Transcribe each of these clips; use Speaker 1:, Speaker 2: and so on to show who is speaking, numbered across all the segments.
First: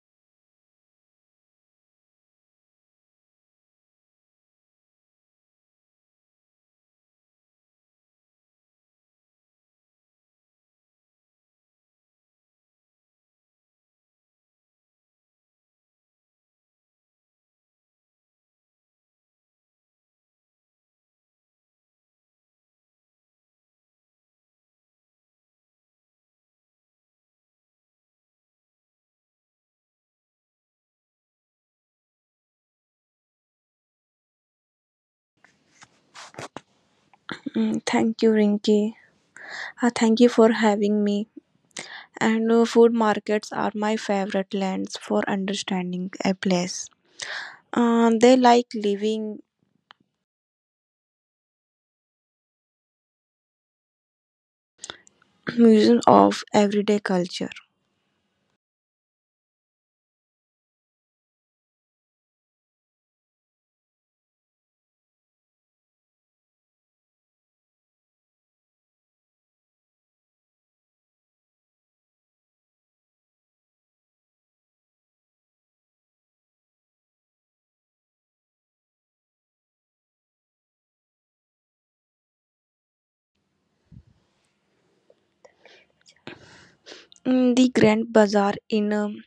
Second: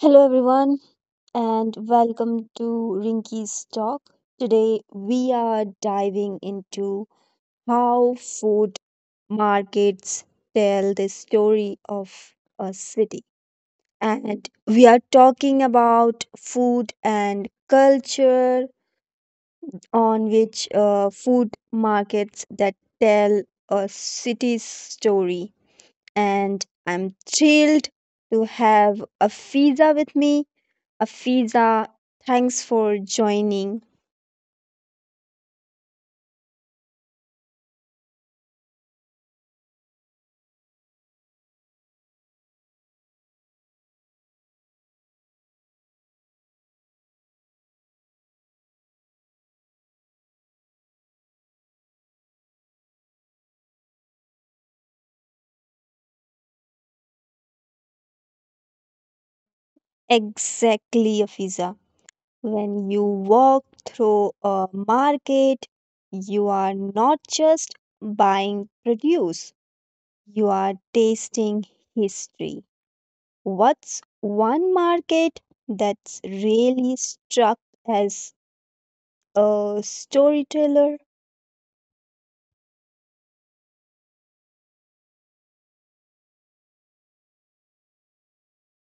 Speaker 1: Hello, everyone, and welcome to Rinky's Talk. Today, we are diving into how food markets tell the story of a city. And we are talking about food and culture, on which food markets that tell a city's story. And I'm thrilled to have Afiza with me. Afiza, thanks for joining.
Speaker 2: Thank you, Rinki. Thank you for having me. And Food markets are my favorite lands for understanding a place. They like living museum of everyday culture.
Speaker 1: Exactly, Afiza. When you walk through a market, you are not just buying produce, you are tasting history. What's one market that's really struck as a storyteller?
Speaker 2: The Grand Bazaar in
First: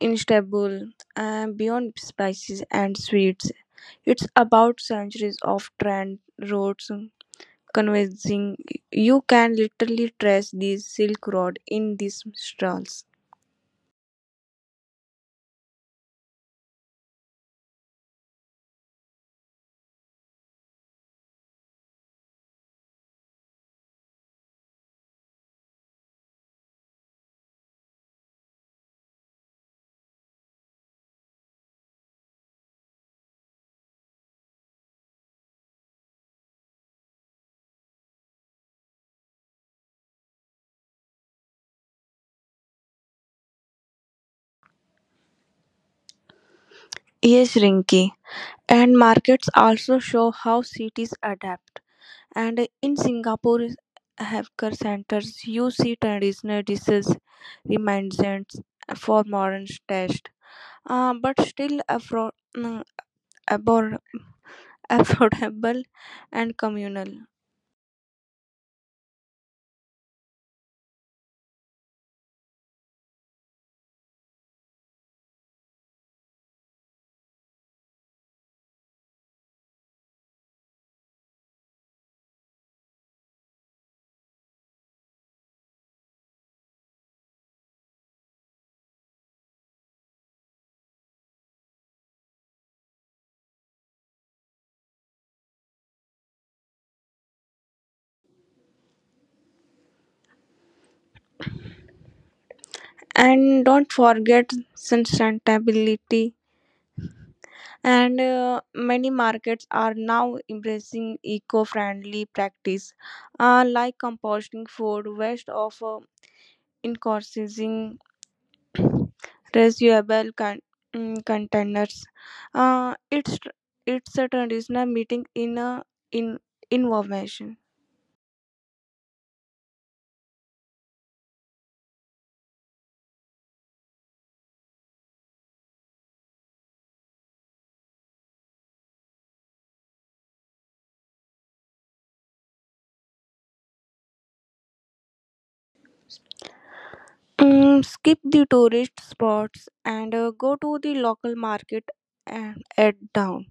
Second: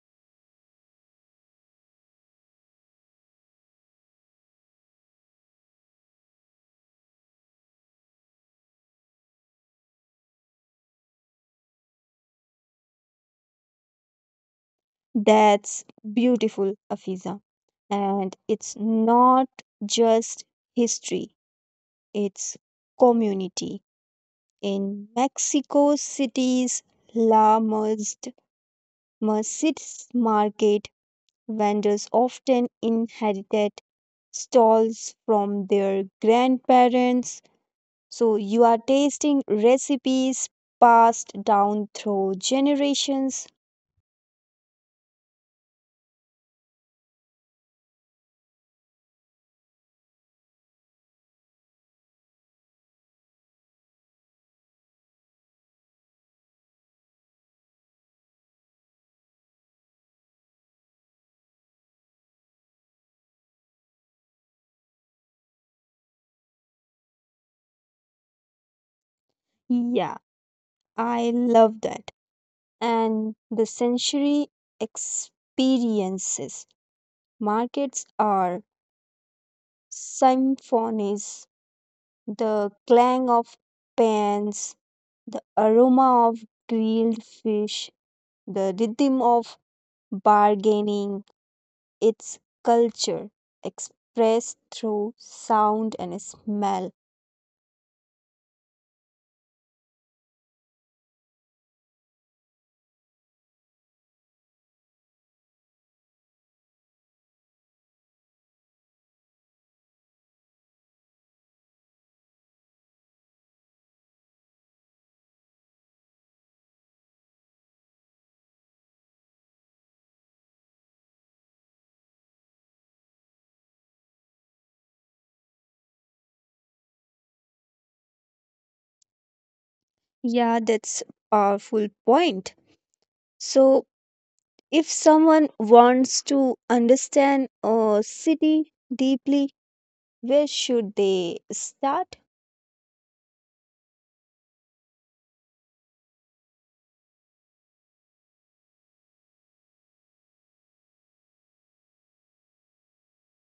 Speaker 2: Istanbul, beyond spices and sweets, it's about centuries of trend roads, convincing you can literally trace the Silk Road in these stalls.
Speaker 1: That's beautiful, Afiza. And it's not just history, its community. In Mexico City's La Merced Mercedes Market, vendors often inherited stalls from their grandparents. So you are tasting recipes passed down through generations.
Speaker 2: Yes, Rinki. And markets also show how cities adapt. And in Singapore's hawker centers, you see traditional dishes remnants for modern taste, but still mm, abor- affordable and communal.
Speaker 1: Yeah, I love that. And the sensory experiences. Markets are symphonies, the clang of pans, the aroma of grilled fish, the rhythm of bargaining, its culture expressed through sound and smell.
Speaker 2: And don't forget sustainability. And Many markets are now embracing eco-friendly practice, like composting food waste of incorporating reusable containers. Uh, it's tr- it's a traditional meeting in information.
Speaker 1: Yeah, that's a full point. So, if someone wants to understand a city deeply, where should they start?
Speaker 2: Skip the tourist spots and go to the local market and at down.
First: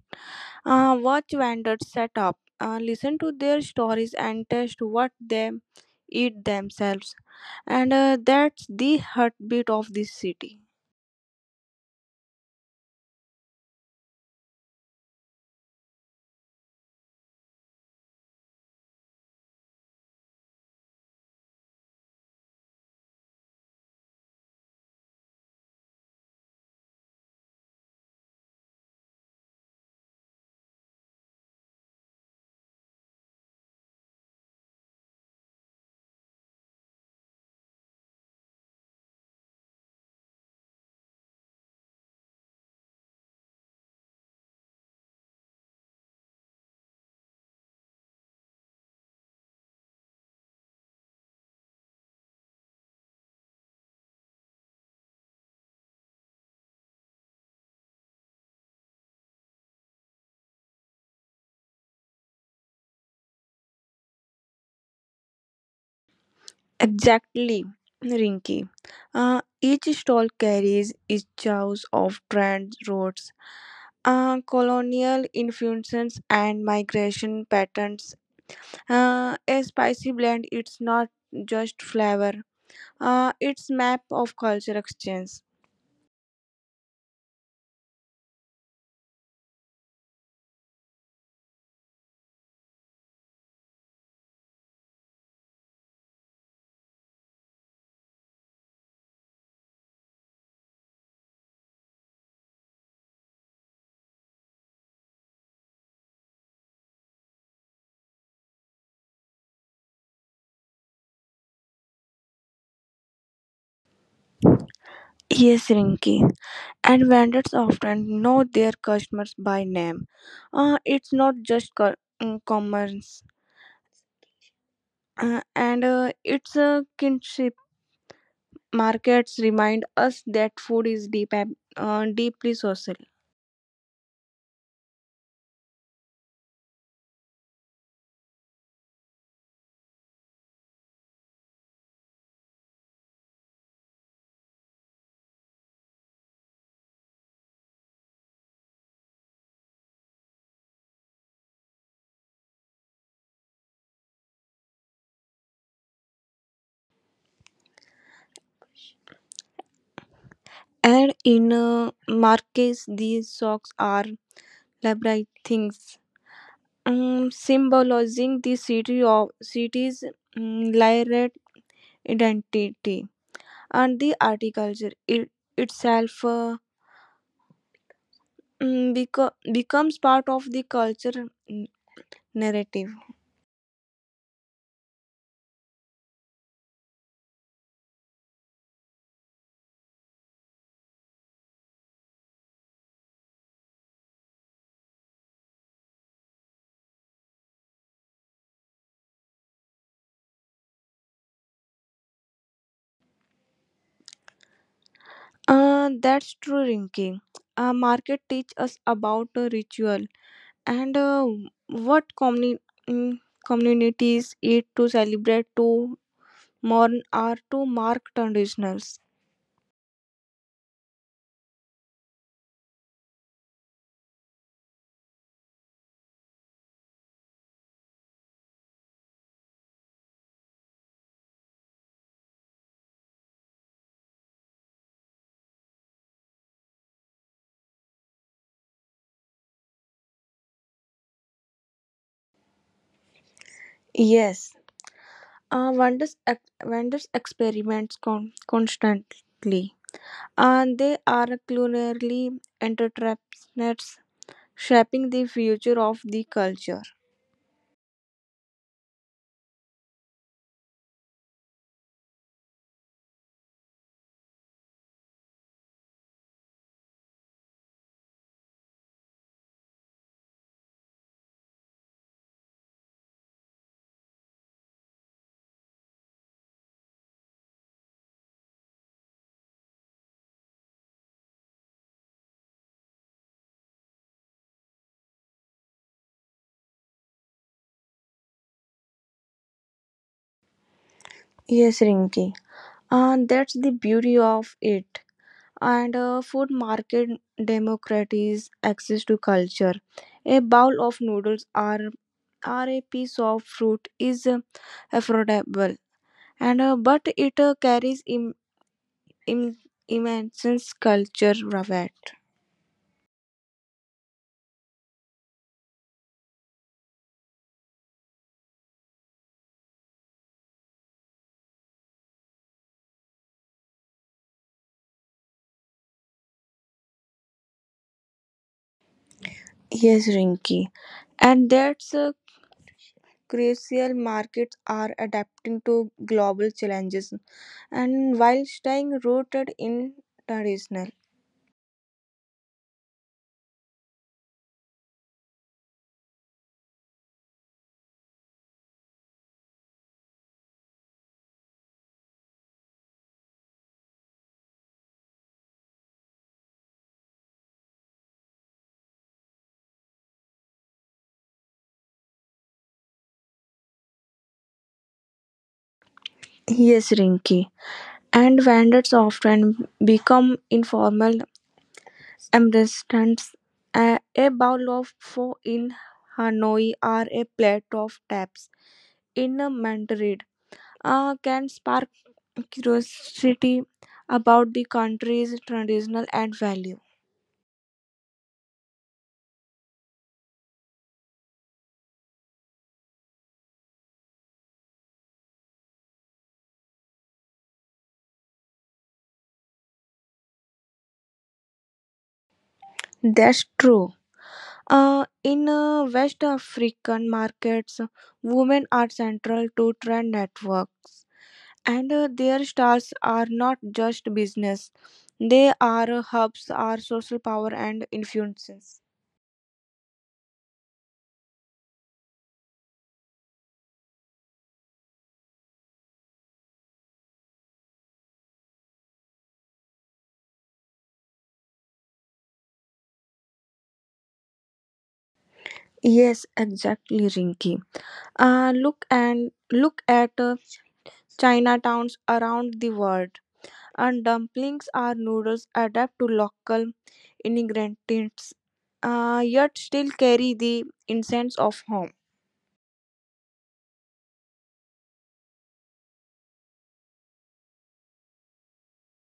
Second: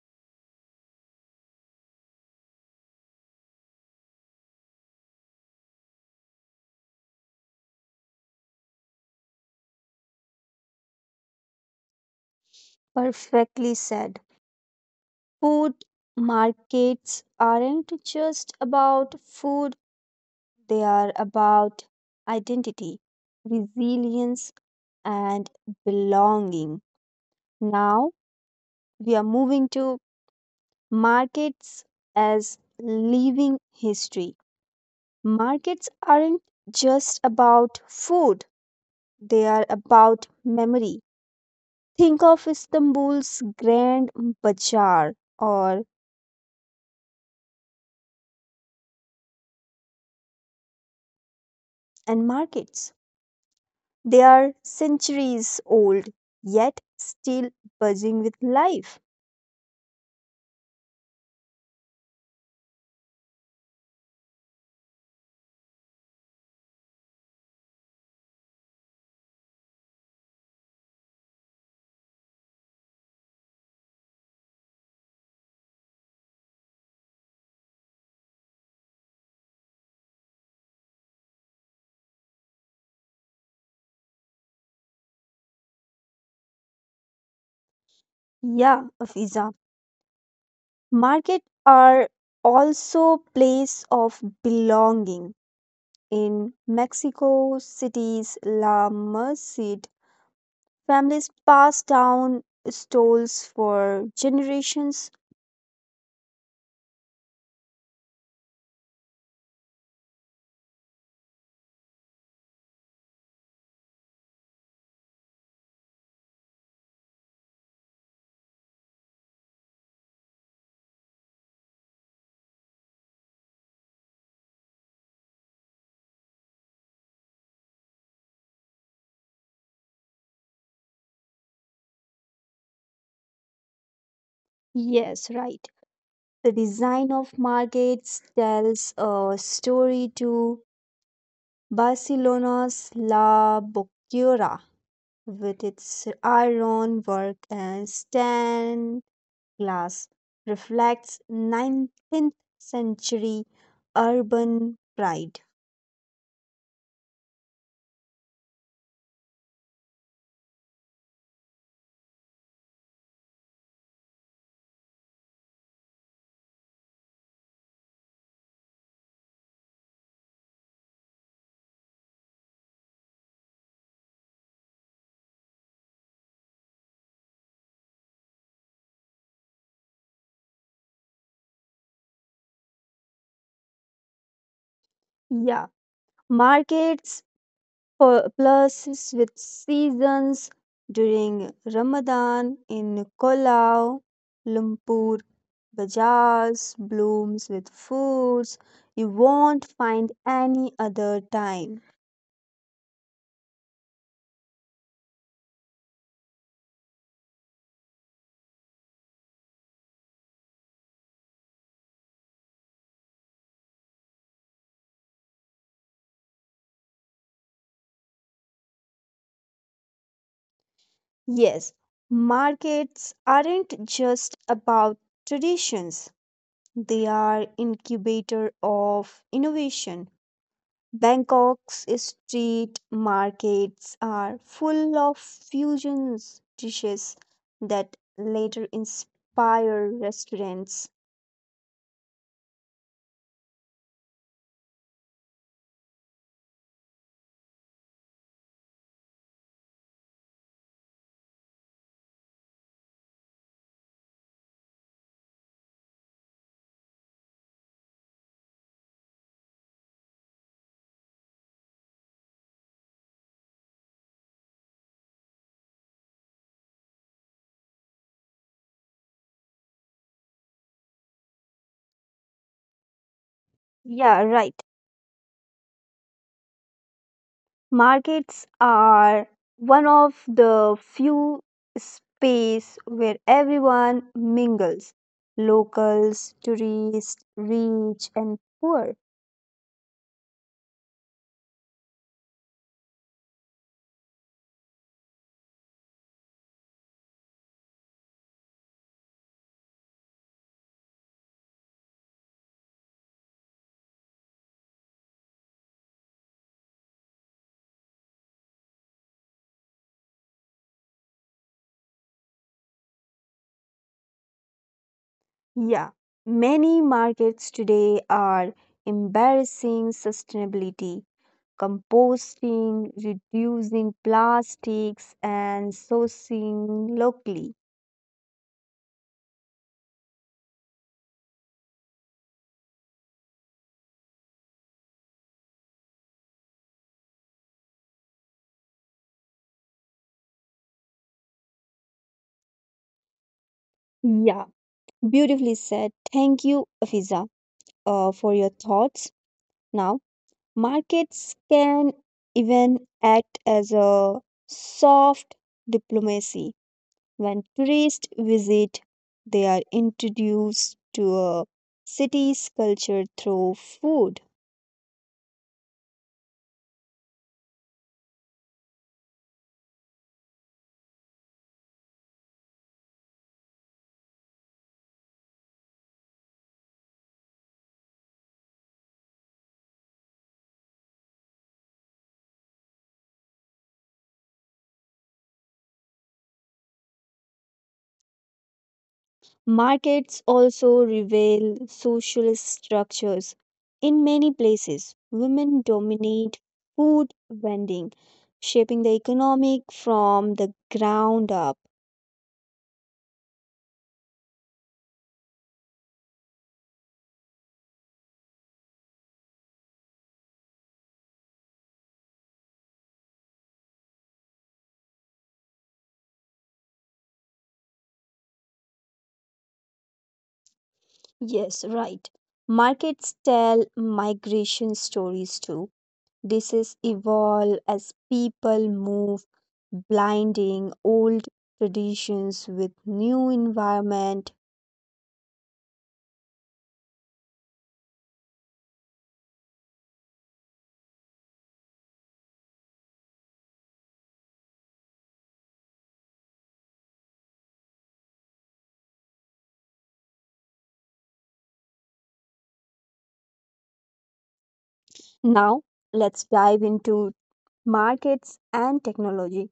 Speaker 2: Watch vendors set up. Listen to their stories and taste what they eat themselves. And That's the heartbeat of this city.
Speaker 1: Perfectly said. Food markets aren't just about food, they are about identity, resilience, and belonging. Now we are moving to markets as living history. Markets aren't just about food, they are about memory. Think of Istanbul's Grand Bazaar or and markets. They are centuries old, yet still buzzing with life.
Speaker 2: Exactly, Rinky. Each stall carries its choice of trend roads, colonial influences, and migration patterns. A spicy blend, it's not just flavor, it's map of culture exchange.
Speaker 1: Yeah, Afiza. Market are also place of belonging. In Mexico City's La Merced, families pass down stalls for generations.
Speaker 2: Yes, Rinky. And vendors often know their customers by name. It's not just commerce, and it's a kinship. Markets remind us that food is deep and deeply social.
Speaker 1: Yes, right. The design of markets tells a story to Barcelona's La Boquera with its ironwork and stained glass, reflects 19th century urban pride.
Speaker 2: And in markets, these socks are labyrinth things, symbolizing the city's layered identity and the art culture it, itself. Becomes part of the culture narrative.
Speaker 1: Yeah, markets plus with seasons during Ramadan in Kuala Lumpur, bazaars blooms with foods you won't find any other time.
Speaker 2: That's true, Rinki. Market teach us about a ritual and what mm, communities eat to celebrate to mourn or to mark traditionals.
Speaker 1: Yes, markets aren't just about traditions, they are incubator of innovation. Bangkok's street markets are full of fusions dishes that later inspire restaurants.
Speaker 2: Yes, vendors experiments constantly and they are culinarily entrepreneurs shaping the future of the culture.
Speaker 1: Yeah, right. Markets are one of the few space where everyone mingles. Locals, tourists, rich and poor.
Speaker 2: Yes, Rinki, and that's the beauty of it and food market democracies access to culture, a bowl of noodles or a piece of fruit is affordable and but it carries Im- immense culture value.
Speaker 1: Yeah, many markets today are embarrassing sustainability, composting, reducing plastics and sourcing locally.
Speaker 2: Yes, Rinky, and that's crucial. Markets are adapting to global challenges and while staying rooted in traditional.
Speaker 1: Yeah, beautifully said. Thank you, Afiza, for your thoughts now. Markets can even act as a soft diplomacy. When tourists visit, they are introduced to a city's culture through food.
Speaker 2: Yes, Rinky, and vendors often become informal Ambersand's, a bowl of pho in Hanoi or a plate of taps in Madrid can spark curiosity about the country's traditional and value.
Speaker 1: Markets also reveal social structures. In many places, women dominate food vending, shaping the economic from the ground up.
Speaker 2: That's true. In West African markets, women are central to trade networks, and their stars are not just business; they are hubs, are social power and influences.
Speaker 1: Yes, right. Markets tell migration stories too. This is evolve as people move, blinding old traditions with new environment.
Speaker 2: Yes, exactly, Rinki. Look at Chinatowns around the world. And dumplings are noodles adapt to local ingredients, yet still carry the incense of home.
Speaker 1: Now, let's dive into markets and technology.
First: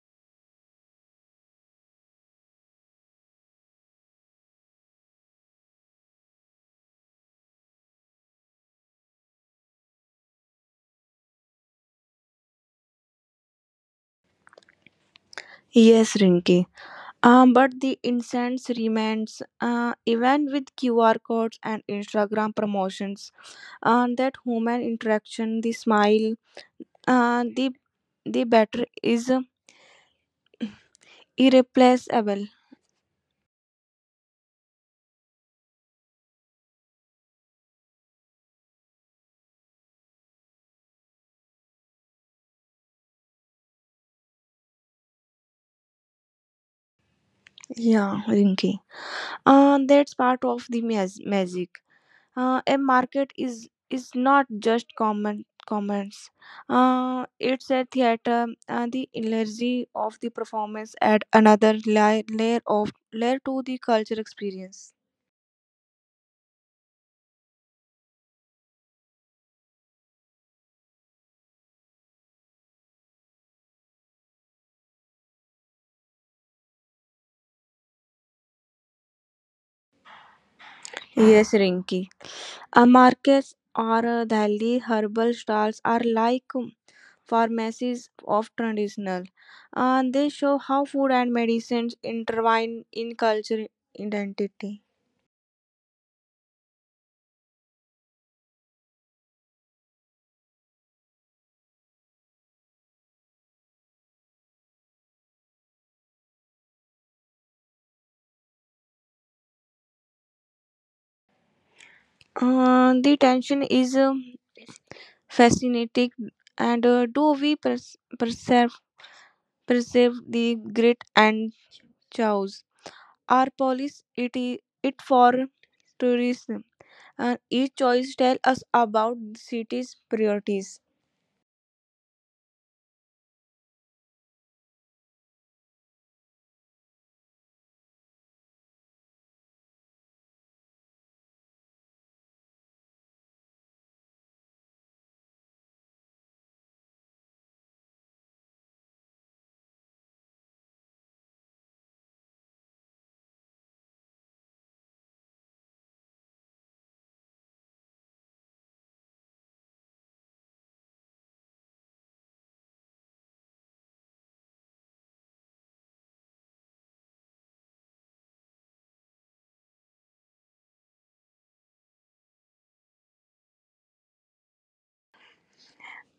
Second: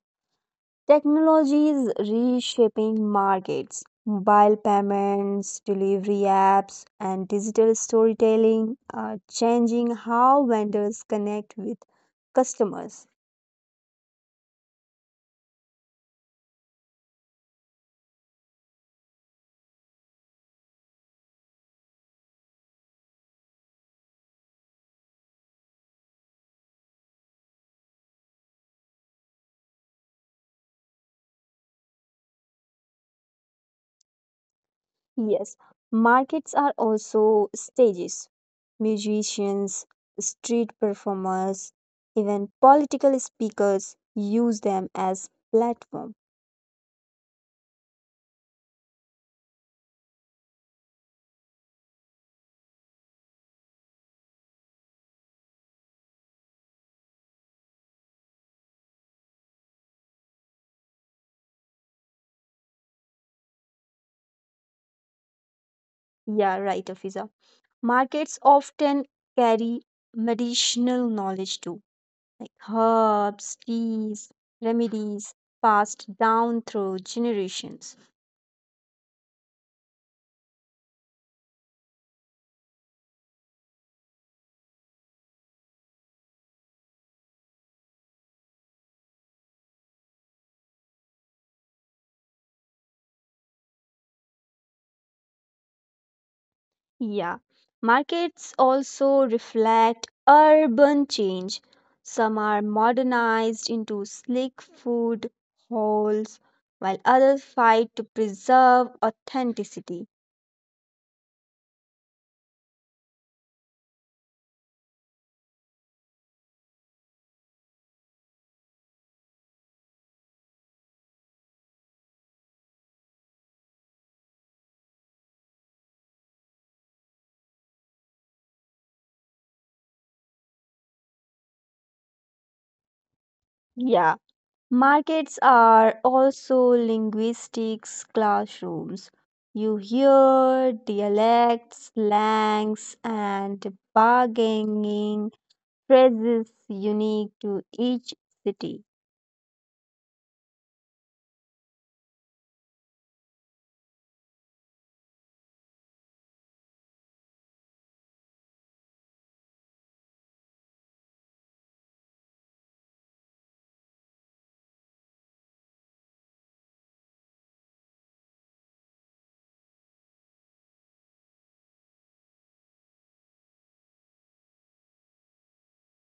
Speaker 1: Technology is reshaping markets. Mobile payments, delivery apps, and digital storytelling are changing how vendors connect with customers.
Speaker 2: Yes, Rinki. But the incense remains, even with QR codes and Instagram promotions. And that human interaction, the smile, uh, the the batter is irreplaceable.
Speaker 1: Yes, markets are also stages. Musicians, street performers, even political speakers use them as platform.
Speaker 2: Yeah, Rinki. That's part of the magic. A market is not just common commerce. It's a theater. The energy of the performance add another layer to the culture experience.
Speaker 1: Yeah, right, Afiza. Markets often carry medicinal knowledge too, like herbs, teas, remedies passed down through generations.
Speaker 2: Yes, Rinki. Markets or Delhi herbal stalls are like pharmacies of traditional. They show how food and medicines intertwine in culture identity.
Speaker 1: Yeah, markets also reflect urban change. Some are modernized into sleek food halls, while others fight to preserve authenticity.
Speaker 2: The tension is fascinating, and do we perceive the grit and chows? Our police it, it for tourism, and each choice tell us about the city's priorities.
Speaker 1: Yeah, markets are also linguistics classrooms. You hear dialects, slangs, and bargaining phrases unique to each city.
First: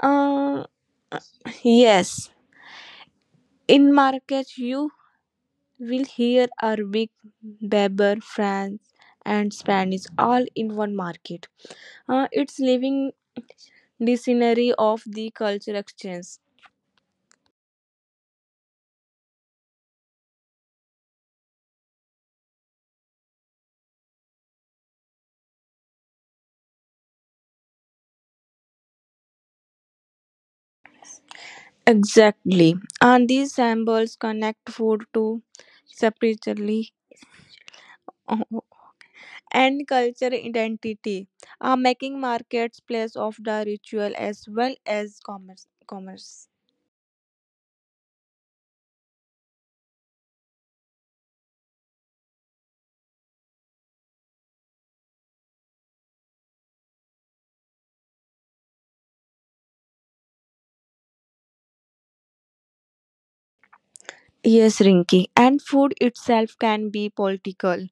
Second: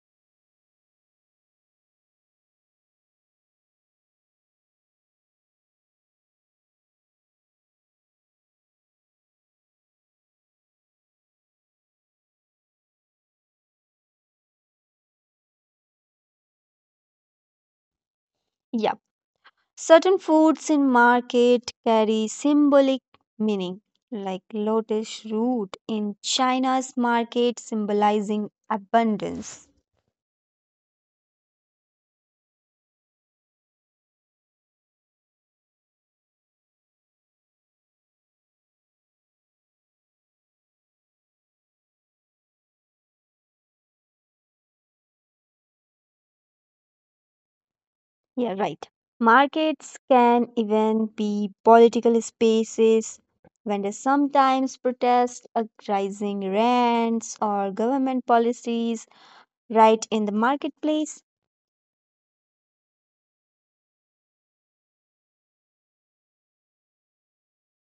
Speaker 2: Uh, yes, in markets, you will hear Arabic, Berber, French, and Spanish all in one market. It's living dictionary of the culture exchange.
Speaker 1: Yeah. Certain foods in market carry symbolic meaning, like lotus root in China's market symbolizing abundance.
Speaker 2: Exactly. And these symbols connect food to spiritually uh, and culture identity, making markets place of the ritual as well as commerce.
Speaker 1: Yeah, right. Markets can even be political spaces. Vendors sometimes protest rising rents or government policies right in the marketplace.
Speaker 2: Yes, Rinki. And food itself can be political.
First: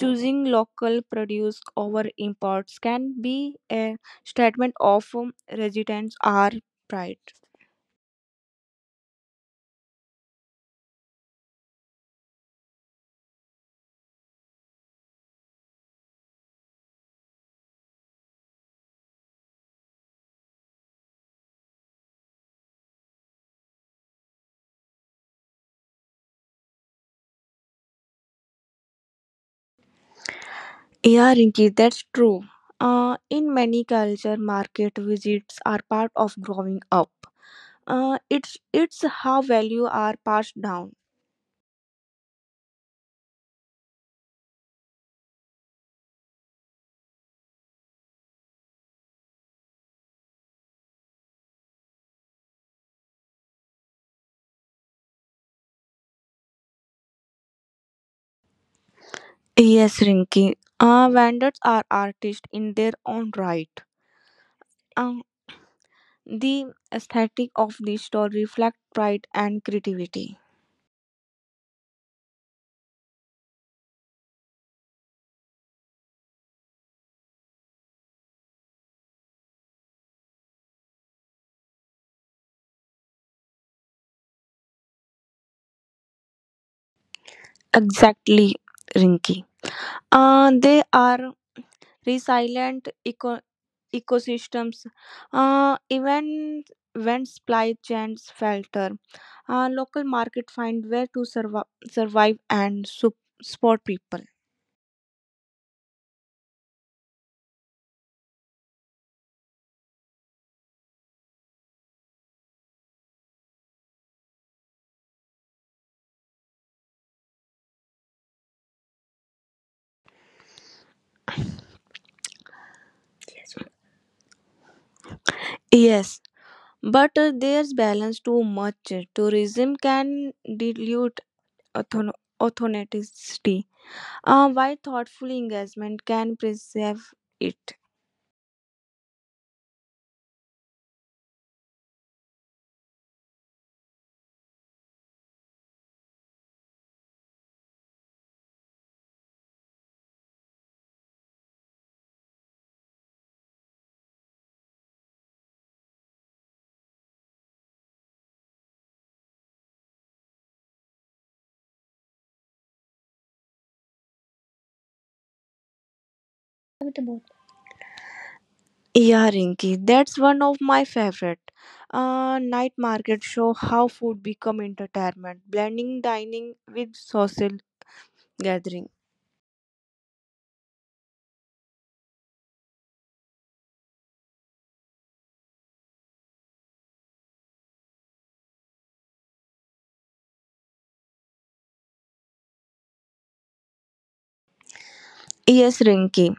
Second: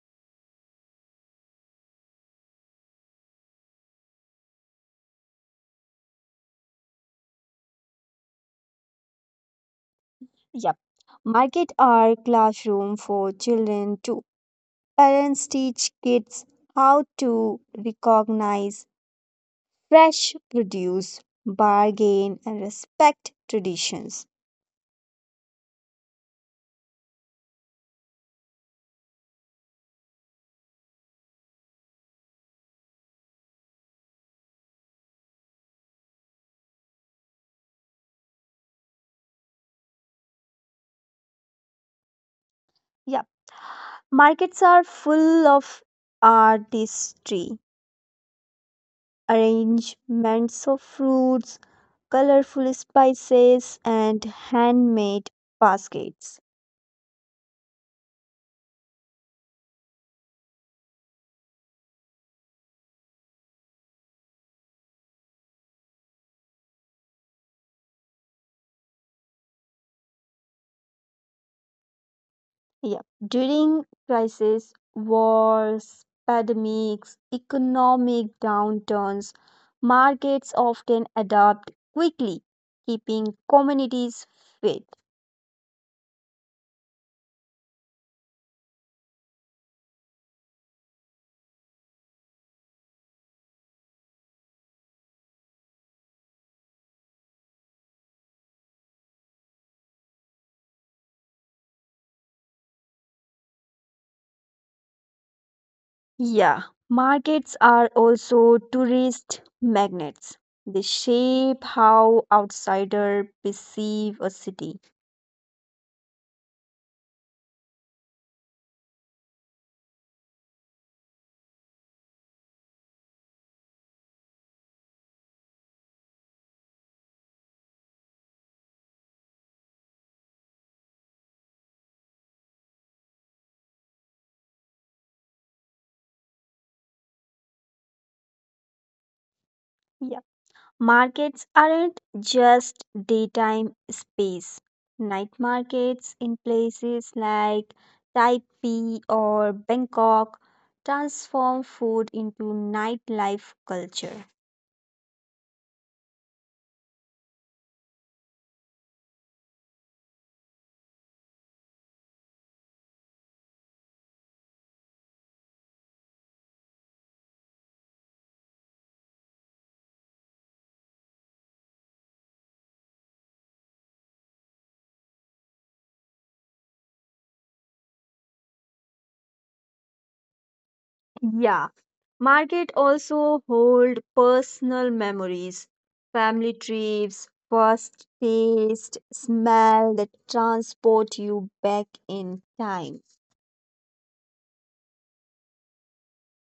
Speaker 2: Choosing local produce over imports can be a statement of resistance or pride.
Speaker 1: Yep. Market are classroom for children too. Parents teach kids how to recognize fresh produce, bargain, and respect traditions.
Speaker 2: Yeah, Rinki, that's true. In many culture, market visits are part of growing up. It's how value are passed down.
Speaker 1: Yeah, markets are full of artistry, arrangements of fruits, colorful spices, and handmade baskets.
Speaker 2: Yes, Rinki. Vendors are artists in their own right. Uh, the aesthetic of the store reflect pride and creativity.
Speaker 1: Yeah. During crisis, wars, pandemics, economic downturns, markets often adapt quickly, keeping communities fit.
Speaker 2: Exactly, Rinki. They are resilient ecosystems. Even when supply chains falter. Local market find where to survive and support people.
Speaker 1: Yeah. Markets are also tourist magnets. They shape how outsiders perceive a city.
Speaker 2: Yes, but there's balance too much. Tourism can dilute authon- authenticity, while thoughtful engagement can preserve it.
Speaker 1: Yeah. Markets aren't just daytime space. Night markets in places like Taipei or Bangkok transform food into nightlife culture.
Speaker 2: Yeah, Rinki, that's one of my favorite. Night market show how food become entertainment, blending dining with social gathering.
Speaker 1: Yeah, market also hold personal memories, family trips, first taste, smell that transport you back in time.
Speaker 2: Yes, Rinki,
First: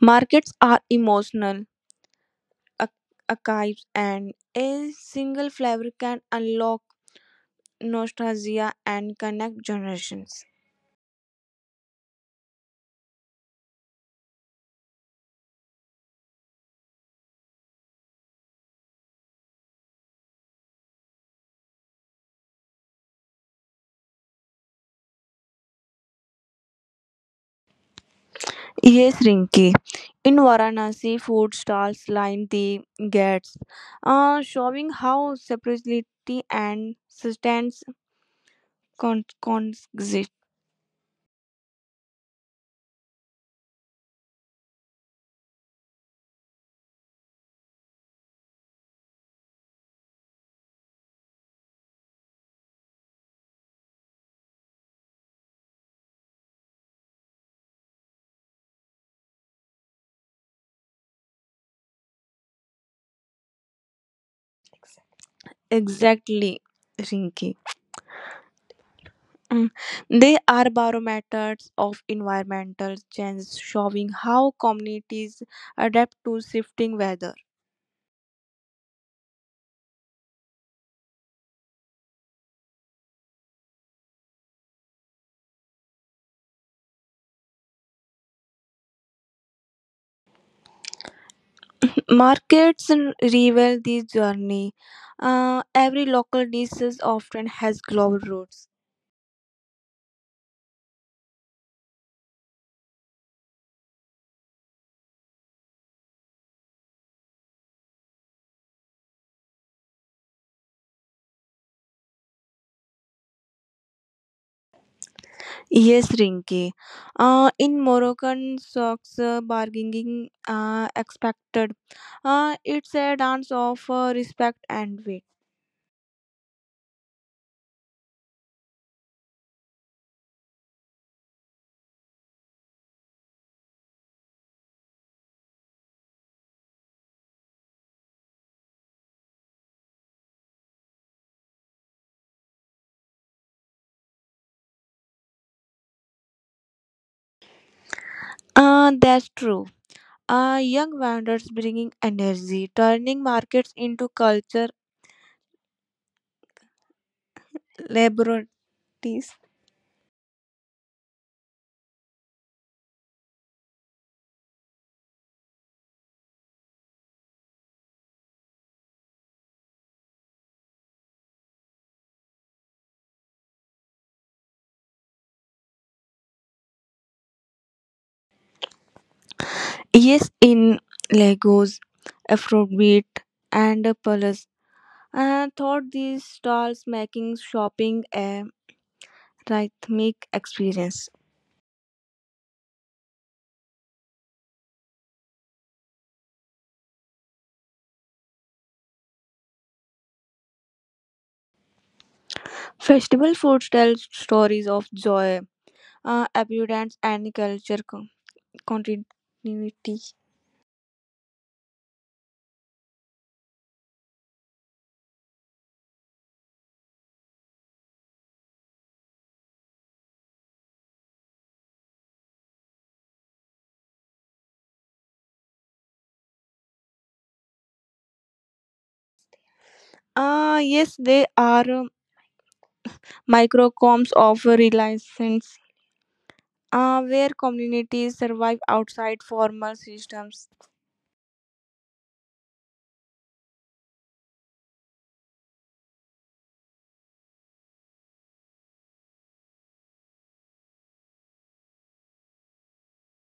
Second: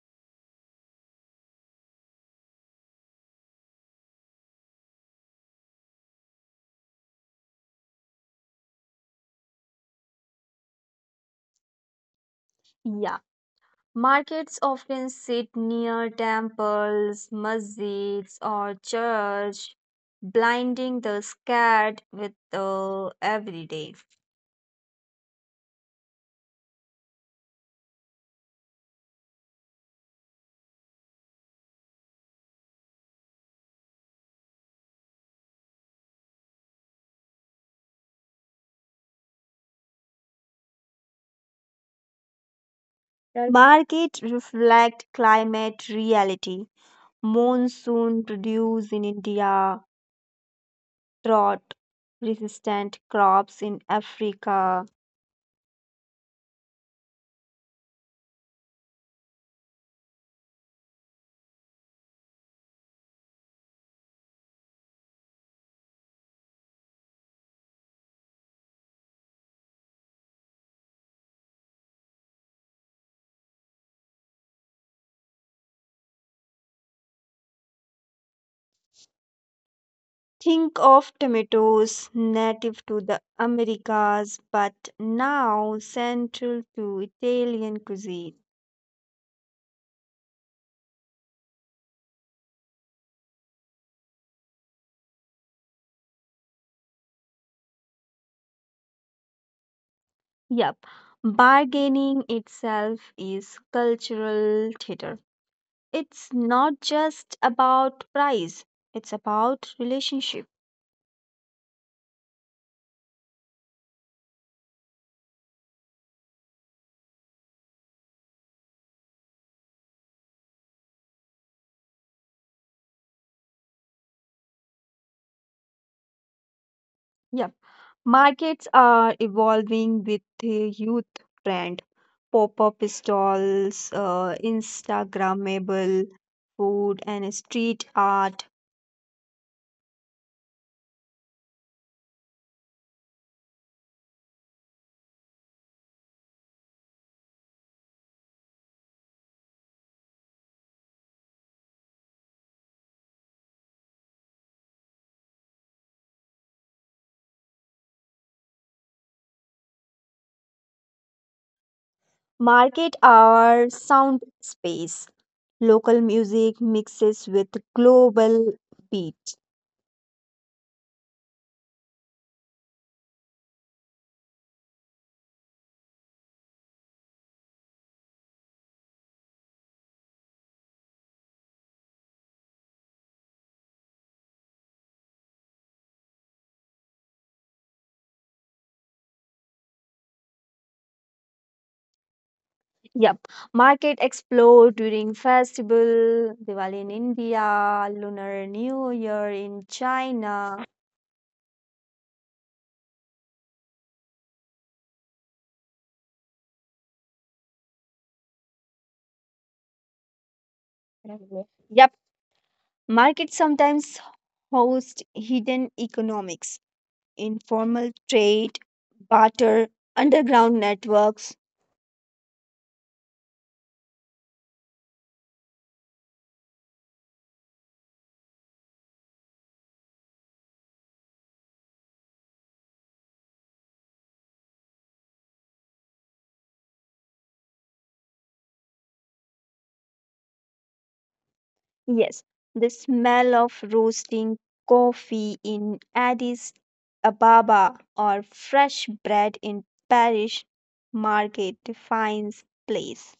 Speaker 2: markets are emotional ar- archives, and a single flavor can unlock nostalgia and connect generations.
Speaker 1: Yeah, markets often sit near temples, masjids, or church, blinding the scared with the everyday.
Speaker 2: Yes, Rinki. In Varanasi, food stalls line the gates, showing how separately and sustenance exist.
Speaker 1: The market reflect climate reality. Monsoon produce in India, drought resistant crops in Africa.
Speaker 2: Exactly, Rinki. Mm. They are barometers of environmental change, showing how communities adapt to shifting weather.
Speaker 1: Think of tomatoes native to the Americas but now central to Italian cuisine.
Speaker 2: Markets reveal this journey. Every local dish often has global roots.
Speaker 1: Yep, bargaining itself is cultural theater. It's not just about price, it's about relationship.
Speaker 2: Yes, Rinki. In Moroccan socks, bargaining expected. It's a dance of respect and wit.
Speaker 1: Yep, markets are evolving with the youth brand, pop up stalls, Instagrammable food, and street art.
Speaker 2: That's true. Young vendors bringing energy, turning markets into culture laboratories.
Speaker 1: Market are sound space. Local music mixes with global beats.
Speaker 2: Yes, in Lagos, Afrobeat, and Palace. And thought these stalls making shopping a rhythmic experience.
Speaker 1: Yep. Market explode during festival, Diwali in India, Lunar New Year in China.
Speaker 2: Festival foods tell stories of joy, abundance, and culture continuity.
Speaker 1: Mhm. Yep. Market sometimes host hidden economics, informal trade, barter, underground networks.
Speaker 2: Yes, they are microcosms of reliance, where communities survive outside formal systems.
Speaker 1: Yes. The smell of roasting coffee in Addis Ababa or fresh bread in Paris market defines place.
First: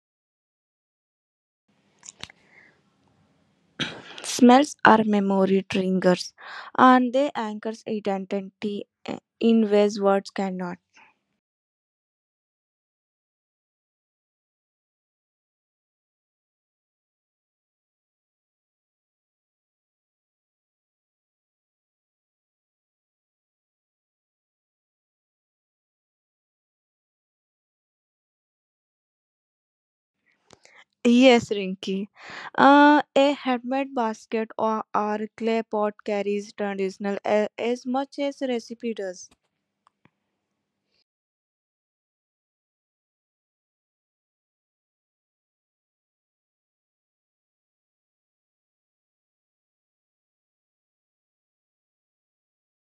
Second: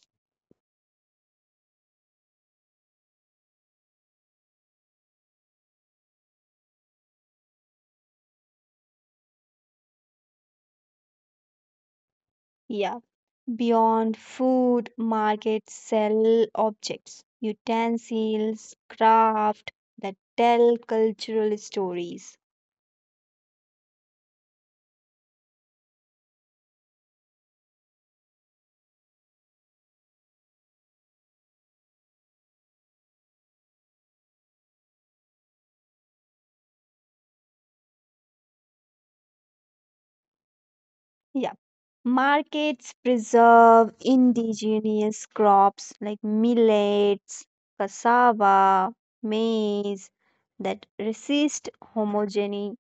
Speaker 2: Smells are memory triggers, and they anchor identity in ways words cannot.
Speaker 1: Yeah. Beyond food, markets sell objects, utensils, craft that tell cultural stories.
Speaker 2: Yes, Rinky. A handmade basket or clay pot carries traditional as much as recipe does.
Speaker 1: Yeah. Markets preserve indigenous crops like millets, cassava, maize that resist homogenization.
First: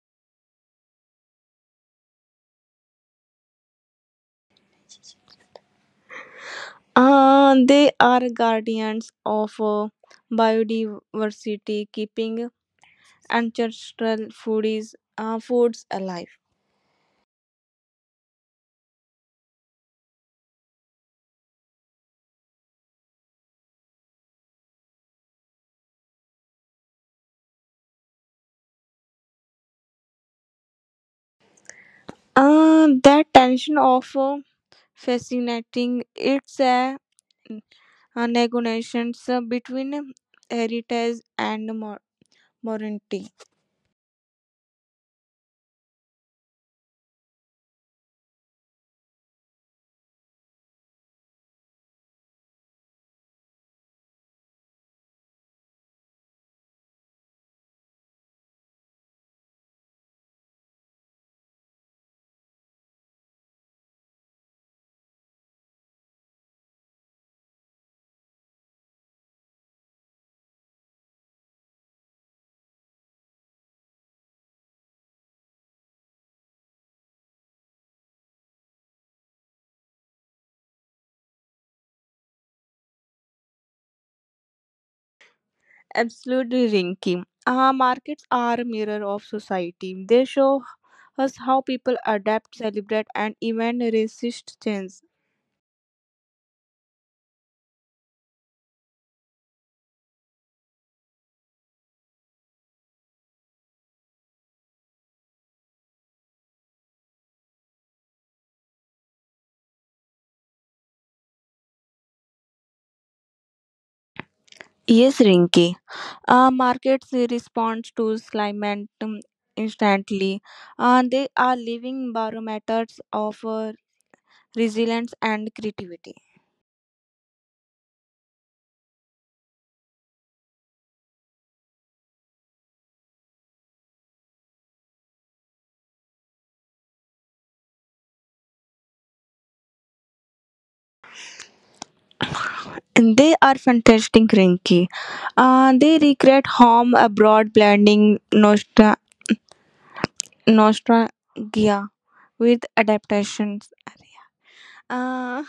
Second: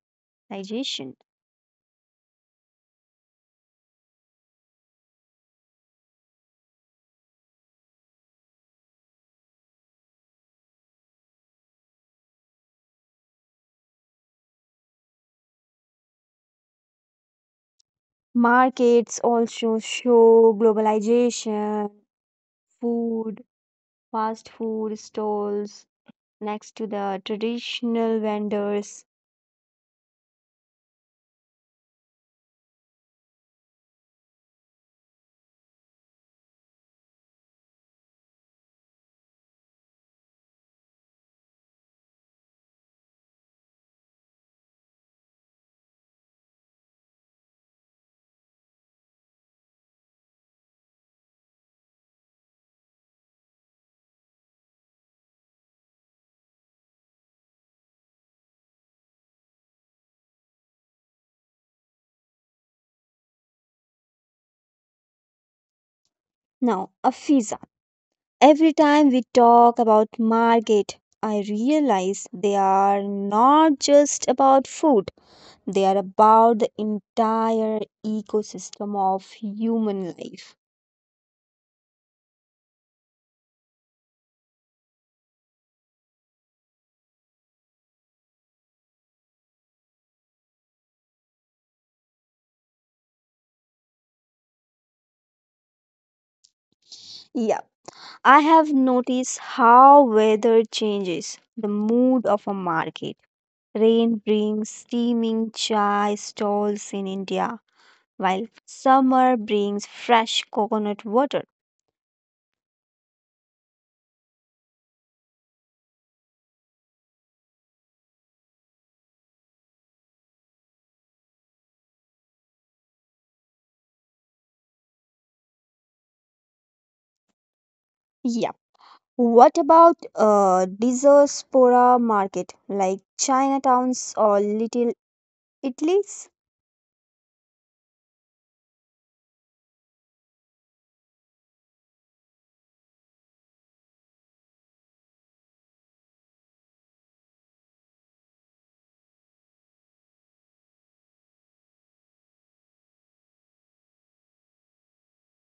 Speaker 2: They are guardians of biodiversity, keeping ancestral foods alive.
Speaker 1: Markets also show globalization, food, fast food stalls, next to the traditional vendors.
Speaker 2: That tension of fascinating it's a negotiations between heritage and modernity.
Speaker 1: Now, Afiza, every time we talk about market, I realize they are not just about food, they are about the entire ecosystem of human life.
Speaker 2: Absolutely, Rinky. Our markets are a mirror of society. They show us how people adapt, celebrate, and even resist change.
Speaker 1: Yeah, I have noticed how weather changes the mood of a market. Rain brings steaming chai stalls in India, while summer brings fresh coconut water.
Speaker 2: Yes, Rinky. Our markets respond to climate instantly. They are living barometers of resilience and creativity.
Speaker 1: Yeah. What about diaspora market like Chinatowns or Little Italy's?
Speaker 2: And they are fantastic, Rinky. They recreate home abroad, blending nostalgia with adaptations. Area.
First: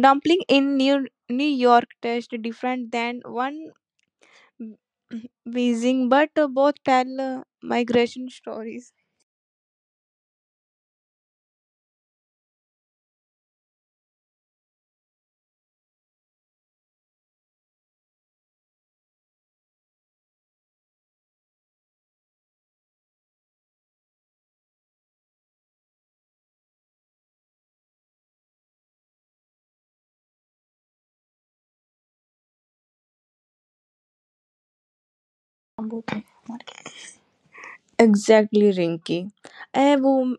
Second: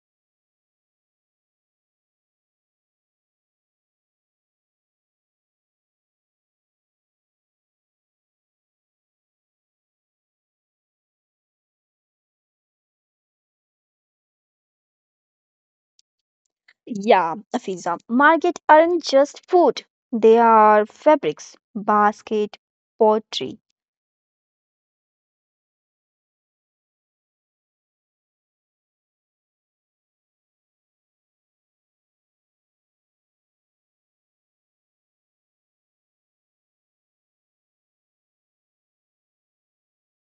Speaker 2: Dumpling in New York taste different than one Beijing, but both tell migration stories.
Speaker 1: Yeah, Afiza. Market aren't just food. They are fabrics, basket, pottery.
Speaker 2: Exactly, Rinky. A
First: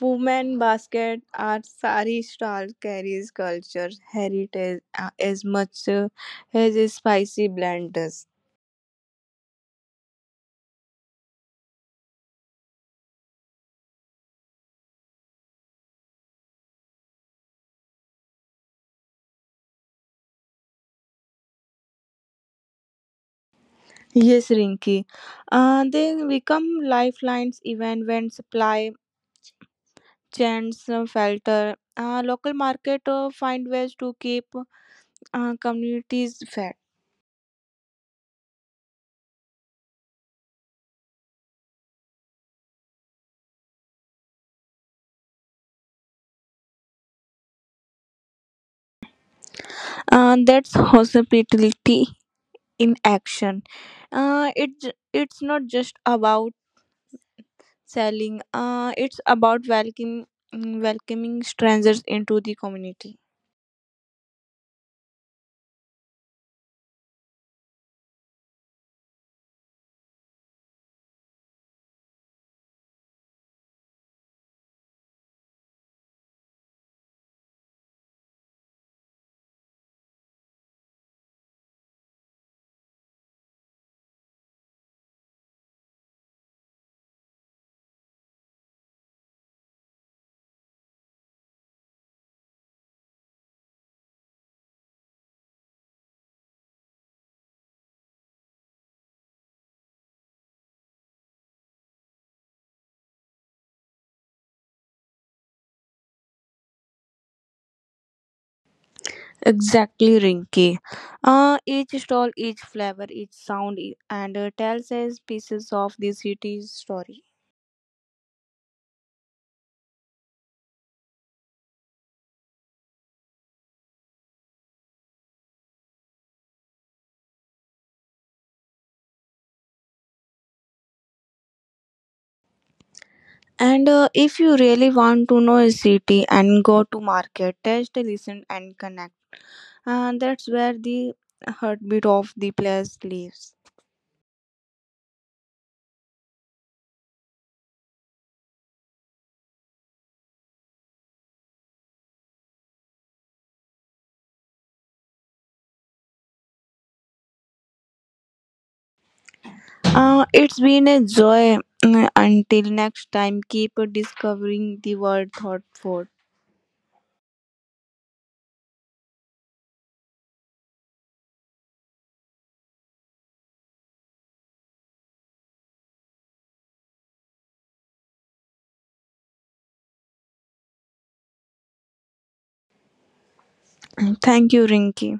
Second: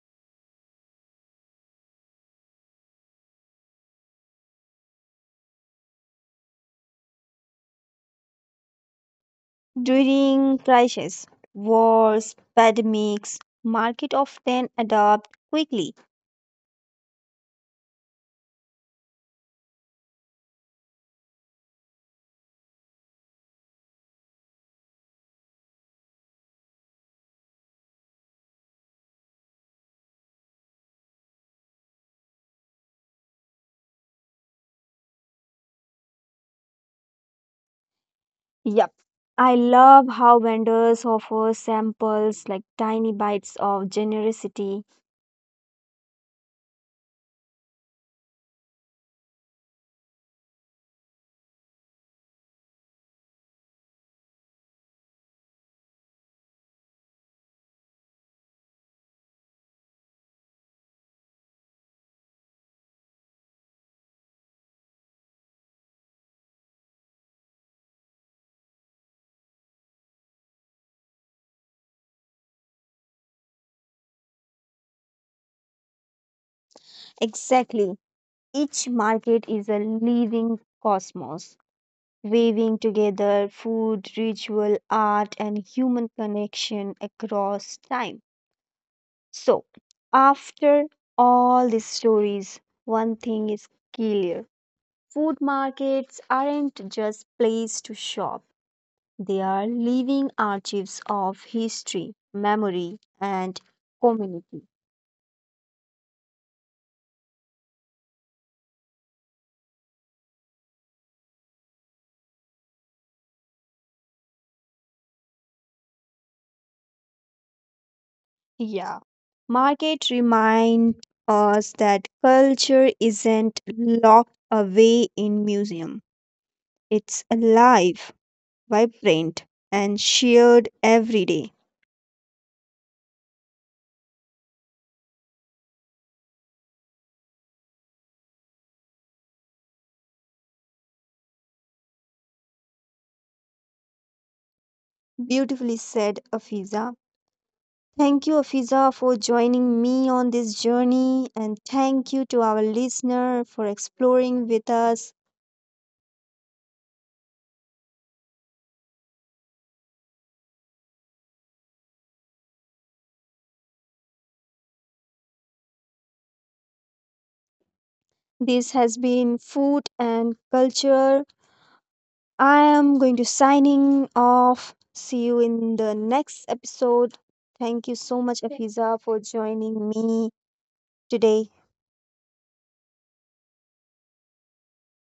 Speaker 2: woman basket or sari stall carries culture heritage as much as a spicy blend does.
Speaker 1: During crises, wars, pandemics, market often adapt quickly.
Speaker 2: Yes, Rinky. They become lifelines even when supply chants falter. Local market find ways to keep communities fed.
Speaker 1: Yep. I love how vendors offer samples like tiny bites of generosity.
Speaker 2: That's hospitality in action. It's not just about selling, it's about welcome, welcoming strangers into the community.
Speaker 1: Exactly. Each market is a living cosmos, weaving together food, ritual, art, and human connection across time. So, after all these stories, one thing is clear, food markets aren't just places to shop, they are living archives of history, memory, and community.
Speaker 2: Exactly, Rinky. Each stall, each flavor, each sound, e- and tells us pieces of the city's story.
Speaker 1: Yeah. Market remind us that culture isn't locked away in museum. It's alive, vibrant, and shared every day.
Speaker 2: And If you really want to know a city and go to market, taste, listen, and connect. That's where the heartbeat of the place lives.
Speaker 1: Beautifully said, Afiza. Thank you, Afiza, for joining me on this journey, and thank you to our listener for exploring with us.
Speaker 2: It's been a joy. Mm, until next time, keep discovering the world thought for.
Speaker 1: This has been Food and Culture. I am going to signing off. See you in the next episode. Thank you so much, Afiza, for joining me today.
Speaker 2: Thank you, Rinky.